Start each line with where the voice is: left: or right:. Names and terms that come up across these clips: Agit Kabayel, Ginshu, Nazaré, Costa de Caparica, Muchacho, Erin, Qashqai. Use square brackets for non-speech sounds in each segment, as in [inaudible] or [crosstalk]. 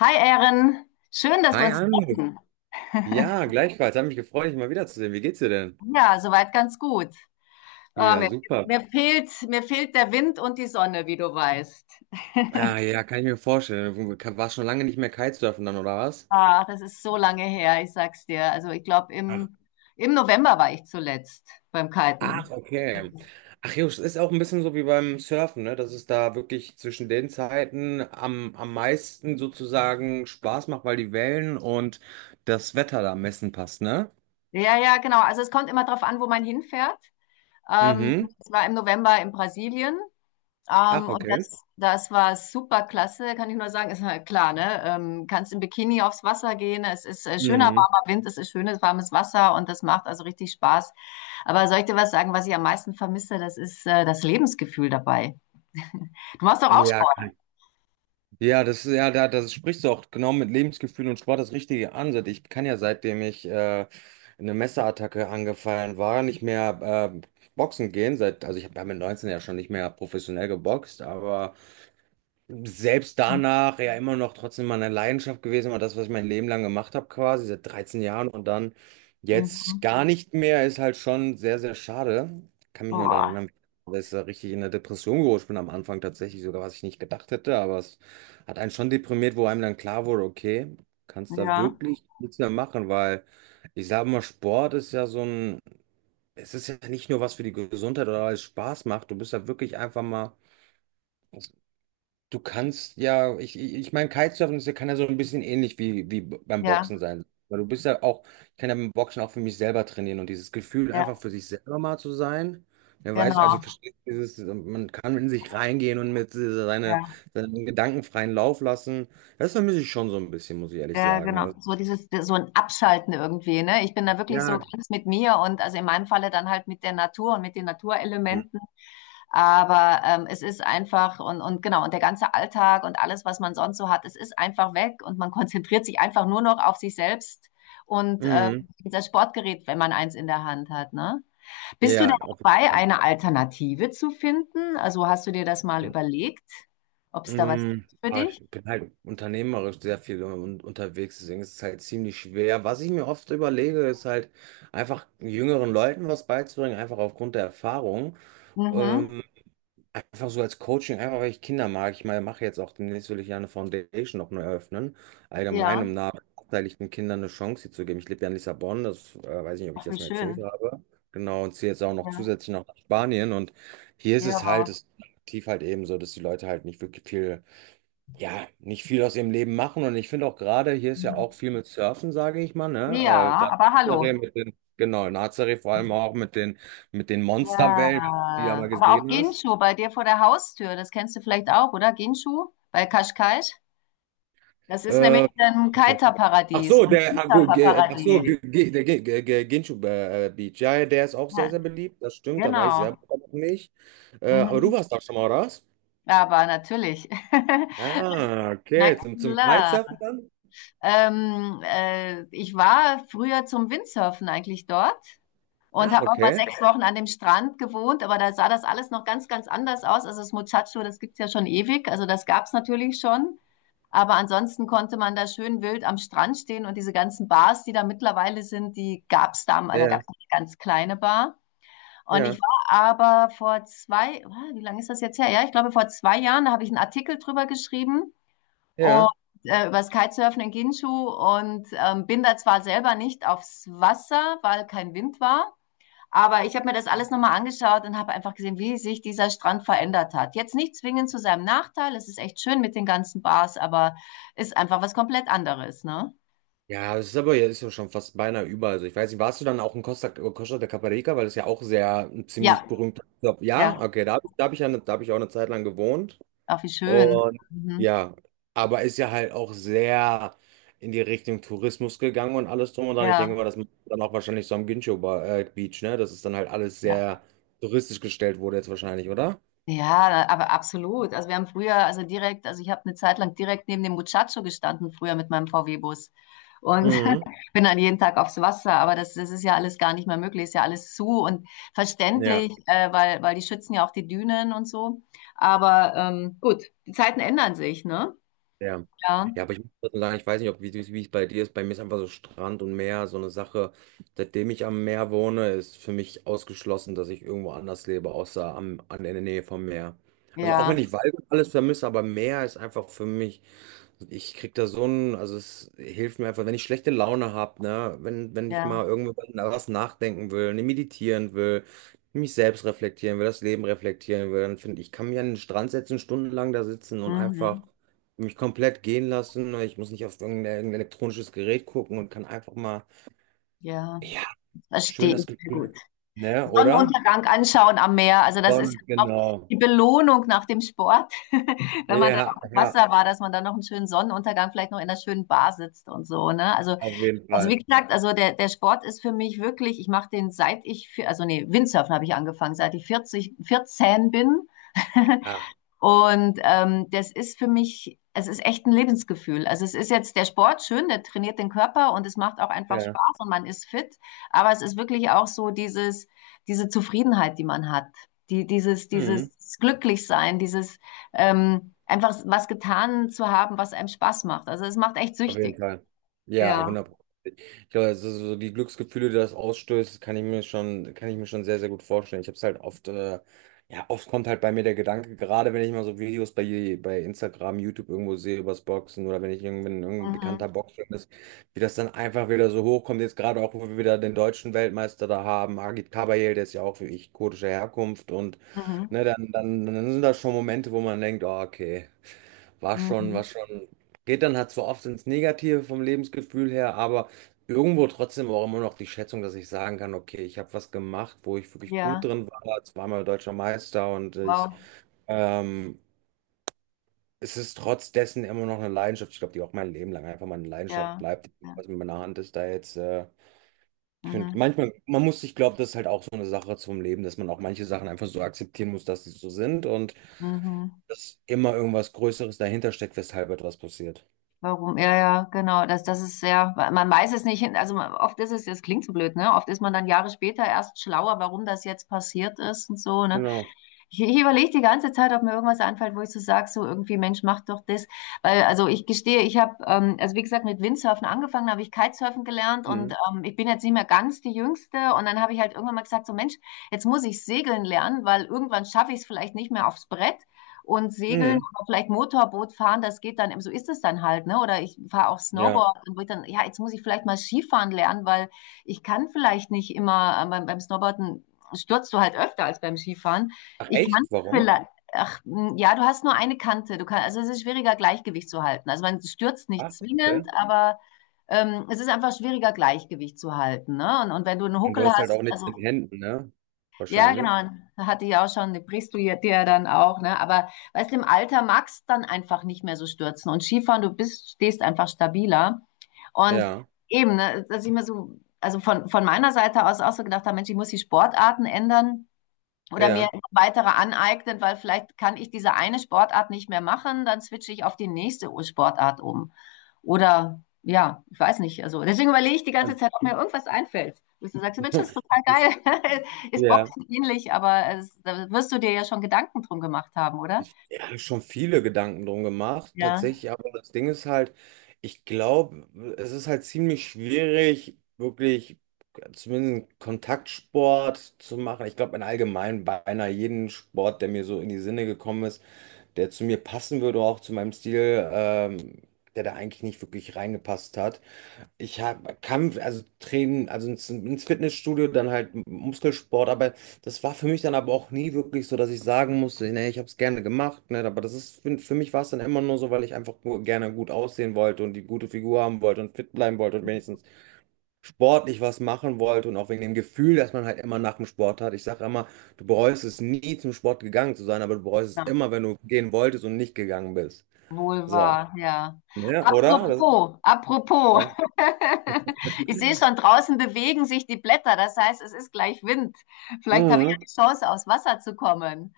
left: Hi Erin, schön, dass wir
right: Hi
left: uns
right: Anne.
left: treffen.
right: Ja,
left: [laughs]
right: gleichfalls. Hat mich gefreut, dich mal wiederzusehen. Wie geht's dir denn?
left: Ja, soweit ganz gut. Oh,
right: Ja, super.
left: mir fehlt der Wind und die Sonne, wie du weißt.
right: Ah, ja, kann ich mir vorstellen. Du warst schon lange nicht mehr Kitesurfen dann, oder was?
left: Ach, das ist so lange her, ich sag's dir. Also ich glaube,
right: Ach,
left: im November war ich zuletzt beim Kiten.
right: ach, okay. Ach, Jungs, es ist auch ein bisschen so wie beim Surfen, ne? Dass es da wirklich zwischen den Zeiten am meisten sozusagen Spaß macht, weil die Wellen und das Wetter da am besten passt, ne?
left: Ja, ja, genau. Also es kommt immer darauf an, wo man hinfährt.
right: Mhm.
left: Es war im November in Brasilien.
right: Ach,
left: Und
right: okay.
left: das war super klasse, kann ich nur sagen. Ist halt klar, ne? Kannst im Bikini aufs Wasser gehen. Es ist schöner,
right: Mhm.
left: warmer Wind, es ist schönes, warmes Wasser und das macht also richtig Spaß. Aber soll ich dir was sagen, was ich am meisten vermisse? Das ist das Lebensgefühl dabei. Du machst doch auch
right: Ja,
left: Sport.
right: ja, das ist ja, da, das sprichst du auch genau mit Lebensgefühl und Sport das Richtige an. Seit ich kann ja, seitdem ich eine Messerattacke angefallen war, nicht mehr boxen gehen. Seit, also ich habe ja mit 19 ja schon nicht mehr professionell geboxt, aber selbst
left: Mhm.
right: danach ja immer noch trotzdem meine Leidenschaft gewesen, war das, was ich mein Leben lang gemacht habe, quasi seit 13 Jahren und dann jetzt
left: Mhm.
right: gar nicht mehr, ist halt schon sehr, sehr schade. Kann mich nur daran
left: Boah.
right: erinnern, dass ich da richtig in der Depression gerutscht bin am Anfang tatsächlich, sogar was ich nicht gedacht hätte, aber es hat einen schon deprimiert, wo einem dann klar wurde, okay, kannst da
left: Ja,
right: wirklich nichts mehr machen, weil ich sage mal, Sport ist ja so ein, es ist ja nicht nur was für die Gesundheit oder alles Spaß macht, du bist ja wirklich einfach mal du kannst ja, ich meine, Kitesurfen ist, ja, kann ja so ein bisschen ähnlich wie, wie beim
left: ja,
right: Boxen sein. Weil du bist ja auch, ich kann ja beim Boxen auch für mich selber trainieren und dieses Gefühl, einfach
left: ja,
right: für sich selber mal zu sein. Wer weiß, also mhm,
left: genau.
right: versteht dieses, man kann in sich reingehen und mit dieser- seine,
left: Ja.
right: seinen Gedanken freien Lauf lassen. Das vermisse ich schon so ein bisschen, muss ich ehrlich
left: Ja,
right: sagen.
left: genau.
right: Also,
left: So dieses, so ein Abschalten irgendwie, ne? Ich bin da wirklich so
right: ja.
left: ganz mit mir und also in meinem Falle dann halt mit der Natur und mit den Naturelementen. Aber es ist einfach, und genau, und der ganze Alltag und alles, was man sonst so hat, es ist einfach weg und man [laughs] konzentriert sich einfach nur noch auf sich selbst und
right: Mhm.
left: das Sportgerät, wenn man eins in der Hand hat, ne? Bist du denn
right: Ja, auf jeden
left: dabei,
right: Fall.
left: eine Alternative zu finden? Also hast du dir das mal überlegt, ob es da was gibt für
right: Aber ich
left: dich?
right: bin halt unternehmerisch sehr viel un unterwegs, deswegen ist es halt ziemlich schwer. Was ich mir oft überlege, ist halt einfach jüngeren Leuten was beizubringen, einfach aufgrund der Erfahrung.
left: Mhm.
right: Ähm, Einfach so als Coaching, einfach weil ich Kinder mag. Ich meine, mache jetzt auch demnächst will ich ja eine Foundation noch neu eröffnen,
left: Ja,
right: allgemein, um benachteiligten Kindern eine Chance hier zu geben. Ich lebe ja in Lissabon, das weiß nicht, ob ich
left: ach, wie
right: das mal erzählt
left: schön.
right: habe. Genau, und ziehe jetzt auch noch
left: Ja,
right: zusätzlich noch nach Spanien. Und hier ist es halt,
left: ja.
right: es ist tief halt eben so, dass die Leute halt nicht wirklich viel, ja, nicht viel aus ihrem Leben machen. Und ich finde auch gerade, hier ist ja auch viel mit Surfen, sage ich mal, ne?
left: Ja, aber
right: Gerade
left: hallo.
right: in Nazaré mit den, genau, in Nazaré vor allem auch mit den Monsterwellen, die du ja
left: Ja,
right: mal
left: aber auch
right: gesehen hast.
left: Ginshu bei dir vor der Haustür, das kennst du vielleicht auch, oder? Ginshu bei Qashqai. Das ist nämlich
right: Äh,
left: ein
right: Ach
left: Kiter-Paradies,
right: so,
left: ein
right: der, ah, gut, ach so,
left: Kiter-Paradies.
right: der Ginchu Beach, ja, ja, der ist auch sehr,
left: Ja,
right: sehr beliebt, das stimmt, da war ich selber
left: genau.
right: noch nicht. Aber du
left: Mhm.
right: warst da schon mal, oder was?
left: Ja, aber natürlich. [laughs]
right: Ah,
left: Na
right: okay, zum
left: klar.
right: Kitesurfen dann?
left: Ich war früher zum Windsurfen eigentlich dort und
right: Ach,
left: habe auch mal
right: okay,
left: sechs Wochen an dem Strand gewohnt, aber da sah das alles noch ganz, ganz anders aus. Also das Muchacho, das gibt's ja schon ewig, also das gab's natürlich schon. Aber ansonsten konnte man da schön wild am Strand stehen, und diese ganzen Bars, die da mittlerweile sind, die gab's damals, da
right: ja,
left: gab's eine ganz kleine Bar. Und ich
right: ja,
left: war aber vor zwei, wie lange ist das jetzt her? Ja, ich glaube vor zwei Jahren, da habe ich einen Artikel drüber geschrieben, und
right: ja.
left: über das Kitesurfen in Ginshu, und bin da zwar selber nicht aufs Wasser, weil kein Wind war, aber ich habe mir das alles nochmal angeschaut und habe einfach gesehen, wie sich dieser Strand verändert hat. Jetzt nicht zwingend zu seinem Nachteil, es ist echt schön mit den ganzen Bars, aber ist einfach was komplett anderes, ne?
right: Ja, das ist aber jetzt ja schon fast beinahe über. Also ich weiß nicht, warst du dann auch in Costa de Caparica, weil das ja auch sehr ein ziemlich
left: Ja,
right: berühmt. Ja,
left: ja,
right: okay, da habe ich ja, da habe ich auch eine Zeit lang gewohnt.
left: auch wie schön.
right: Und
left: Mhm.
right: ja, aber ist ja halt auch sehr in die Richtung Tourismus gegangen und alles drum und dran. Ich
left: Ja,
right: denke mal, das macht dann auch wahrscheinlich so am Gincho Beach, ne? Dass es dann halt alles
left: ja.
right: sehr touristisch gestellt wurde jetzt wahrscheinlich, oder?
left: Ja, aber absolut. Also wir haben früher, also direkt, also ich habe eine Zeit lang direkt neben dem Muchacho gestanden, früher mit meinem VW-Bus. Und
right: Mhm.
left: bin dann jeden Tag aufs Wasser, aber das, das ist ja alles gar nicht mehr möglich, ist ja alles zu und
right: Ja.
left: verständlich, weil, die schützen ja auch die Dünen und so. Aber gut, die Zeiten ändern sich, ne?
right: Ja.
left: Ja,
right: Ja, aber ich muss trotzdem sagen, ich weiß nicht, ob wie es bei dir ist. Bei mir ist einfach so Strand und Meer so eine Sache. Seitdem ich am Meer wohne, ist für mich ausgeschlossen, dass ich irgendwo anders lebe, außer am, an der Nähe vom Meer. Also auch wenn
left: ja,
right: ich Wald und alles vermisse, aber Meer ist einfach für mich. Ich krieg da so ein, also es hilft mir einfach, wenn ich schlechte Laune habe, ne, wenn ich
left: ja.
right: mal irgendwo was nachdenken will, ne, meditieren will, mich selbst reflektieren will, das Leben reflektieren will, dann finde ich, kann mich an den Strand setzen, stundenlang da sitzen und einfach
left: Mhm.
right: mich komplett gehen lassen, ne. Ich muss nicht auf irgendein elektronisches Gerät gucken und kann einfach mal,
left: Ja,
right: ja, schön
left: verstehe ich
right: das
left: sehr
right: Gefühl,
left: gut.
right: ne, oder?
left: Sonnenuntergang anschauen am Meer, also das ist ja
right: Dann,
left: auch
right: genau.
left: die Belohnung nach dem Sport, [laughs] wenn man dann
right: Ja,
left: auf dem
right: ja,
left: Wasser war, dass man dann noch einen schönen Sonnenuntergang, vielleicht noch in einer schönen Bar sitzt und so, ne? Also
right: auf jeden
left: Also wie
right: Fall.
left: gesagt, also der, der Sport ist für mich wirklich, ich mache den seit ich also nee, Windsurfen habe ich angefangen, seit ich 40, 14 bin. [laughs]
right: Ah,
left: Und das ist für mich, es ist echt ein Lebensgefühl. Also es ist jetzt der Sport schön, der trainiert den Körper und es macht auch einfach
right: ja.
left: Spaß und man ist fit. Aber es ist wirklich auch so dieses, diese Zufriedenheit, die man hat, die, dieses, dieses
right: Mhm.
left: Glücklichsein, dieses einfach was getan zu haben, was einem Spaß macht. Also es macht echt
right: Auf jeden
left: süchtig.
right: Fall. Ja,
left: Ja.
right: hundert. Ich glaube, also so die Glücksgefühle, die das ausstößt, kann ich mir schon sehr, sehr gut vorstellen. Ich habe es halt oft, ja, oft kommt halt bei mir der Gedanke, gerade wenn ich mal so Videos bei Instagram, YouTube irgendwo sehe übers Boxen oder wenn ich irgendwann irgendein bekannter
left: Mhm.
right: Boxer ist, wie das dann einfach wieder so hochkommt. Jetzt gerade auch, wo wir wieder den deutschen Weltmeister da haben, Agit Kabayel, der ist ja auch wie ich kurdischer Herkunft und,
left: Mhm.
right: ne, dann sind das schon Momente, wo man denkt, oh, okay. War schon,
left: Mhm.
right: war schon. Geht dann halt zwar oft ins Negative vom Lebensgefühl her, aber irgendwo trotzdem auch immer noch die Schätzung, dass ich sagen kann, okay, ich habe was gemacht, wo ich wirklich gut
left: Ja,
right: drin war, zweimal deutscher Meister und ich,
left: wow.
right: ähm, es ist trotz dessen immer noch eine Leidenschaft. Ich glaube, die auch mein Leben lang einfach meine Leidenschaft
left: Ja.
right: bleibt,
left: Ja.
right: was mit meiner Hand ist da jetzt. Ich finde,
left: Mhm.
right: manchmal, man muss, ich glaube, das ist halt auch so eine Sache zum Leben, dass man auch manche Sachen einfach so akzeptieren muss, dass sie so sind und
left: Mhm.
right: dass immer irgendwas Größeres dahinter steckt, weshalb etwas passiert.
left: Warum? Ja, ja, genau. Das, das ist sehr, man weiß es nicht hin. Also man — oft ist es, das klingt so blöd, ne? Oft ist man dann Jahre später erst schlauer, warum das jetzt passiert ist und so, ne?
right: Genau.
left: Ich überlege die ganze Zeit, ob mir irgendwas einfällt, wo ich so sage, so irgendwie, Mensch, mach doch das. Weil, also ich gestehe, ich habe, also wie gesagt, mit Windsurfen angefangen, habe ich Kitesurfen gelernt, und
right: Mhm.
left: ich bin jetzt nicht mehr ganz die Jüngste. Und dann habe ich halt irgendwann mal gesagt, so Mensch, jetzt muss ich segeln lernen, weil irgendwann schaffe ich es vielleicht nicht mehr aufs Brett. Und segeln
right: Mhm.
left: oder vielleicht Motorboot fahren, das geht dann, so ist es dann halt, ne? Oder ich fahre auch
right: Ja.
left: Snowboard, und wo ich dann, ja, jetzt muss ich vielleicht mal Skifahren lernen, weil ich kann vielleicht nicht immer, beim, Snowboarden stürzt du halt öfter als beim Skifahren.
right: Ach
left: Ich kann
right: echt? Warum?
left: vielleicht, ach, ja, du hast nur eine Kante. Du kannst, also es ist schwieriger, Gleichgewicht zu halten. Also man stürzt nicht
right: Ach, okay.
left: zwingend, aber es ist einfach schwieriger, Gleichgewicht zu halten. Ne? Und wenn du einen
right: Und du
left: Huckel
right: hast halt
left: hast,
right: auch nichts
left: also
right: in den Händen, ne?
left: ja,
right: Wahrscheinlich.
left: genau, hatte ich auch schon, die brichst du dir dann auch. Ne? Aber weißt du, im Alter magst du dann einfach nicht mehr so stürzen. Und Skifahren, du bist, stehst einfach stabiler. Und
right: Ja,
left: eben, ne, dass ich mir so, also von meiner Seite aus auch so gedacht habe, Mensch, ich muss die Sportarten ändern oder mir
right: ja.
left: weitere aneignen, weil vielleicht kann ich diese eine Sportart nicht mehr machen, dann switche ich auf die nächste Sportart um. Oder ja, ich weiß nicht. Also deswegen überlege ich die ganze
right: Also,
left: Zeit, ob mir irgendwas einfällt. Dass du sagst, Mensch, das ist
right: [laughs]
left: total
right: das,
left: geil. [laughs] Ist
right: ja.
left: Boxen ähnlich, aber es, da wirst du dir ja schon Gedanken drum gemacht haben, oder?
right: Ich hab schon viele Gedanken drum gemacht,
left: Ja.
right: tatsächlich, aber das Ding ist halt, ich glaube, es ist halt ziemlich schwierig, wirklich zumindest einen Kontaktsport zu machen. Ich glaube, in allgemein beinahe jeden Sport, der mir so in die Sinne gekommen ist, der zu mir passen würde, auch zu meinem Stil, der da eigentlich nicht wirklich reingepasst hat. Ich hab, Kampf, also Training, ins Fitnessstudio, dann halt Muskelsport, aber das war für mich dann aber auch nie wirklich so, dass ich sagen musste, ne, ich habe es gerne gemacht, ne, aber das ist, für mich war es dann immer nur so, weil ich einfach gerne gut aussehen wollte und die gute Figur haben wollte und fit bleiben wollte und wenigstens sportlich was machen wollte und auch wegen dem Gefühl, dass man halt immer nach dem Sport hat. Ich sage immer, du bereust es nie zum Sport gegangen zu sein, aber du bereust es
left: Ja.
right: immer, wenn du gehen wolltest und nicht gegangen bist.
left: Wohl
right: So,
left: wahr, ja.
right: ne, oder? Das ist,
left: Apropos, apropos.
right: ja.
left: [laughs] Ich sehe schon, draußen bewegen sich die Blätter. Das heißt, es ist gleich Wind. Vielleicht habe ich ja
right: Mhm.
left: die Chance, aufs Wasser zu kommen.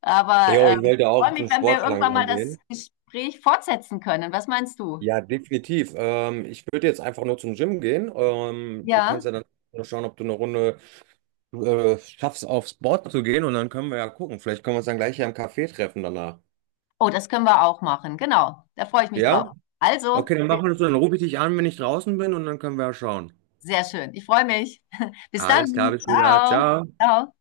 left: Aber
right: Jo, ich
left: ich
right: wollte
left: freue
right: auch zum
left: mich, wenn wir
right: Sport
left: irgendwann
right: langsam
left: mal das
right: gehen.
left: Gespräch fortsetzen können. Was meinst du?
right: Ja, definitiv. Ich würde jetzt einfach nur zum Gym gehen. Du
left: Ja.
right: kannst ja dann nur schauen, ob du eine Runde schaffst, aufs Board zu gehen und dann können wir ja gucken. Vielleicht können wir uns dann gleich hier im Café treffen danach.
left: Oh, das können wir auch machen. Genau. Da freue ich mich
right: Ja?
left: drauf.
right: Okay,
left: Also,
right: dann machen wir das so. Dann rufe ich dich an, wenn ich draußen bin und dann können wir ja schauen.
left: sehr schön. Ich freue mich. [laughs] Bis
right: Alles klar,
left: dann.
right: bis wieder.
left: Ciao.
right: Ciao.
left: Ciao.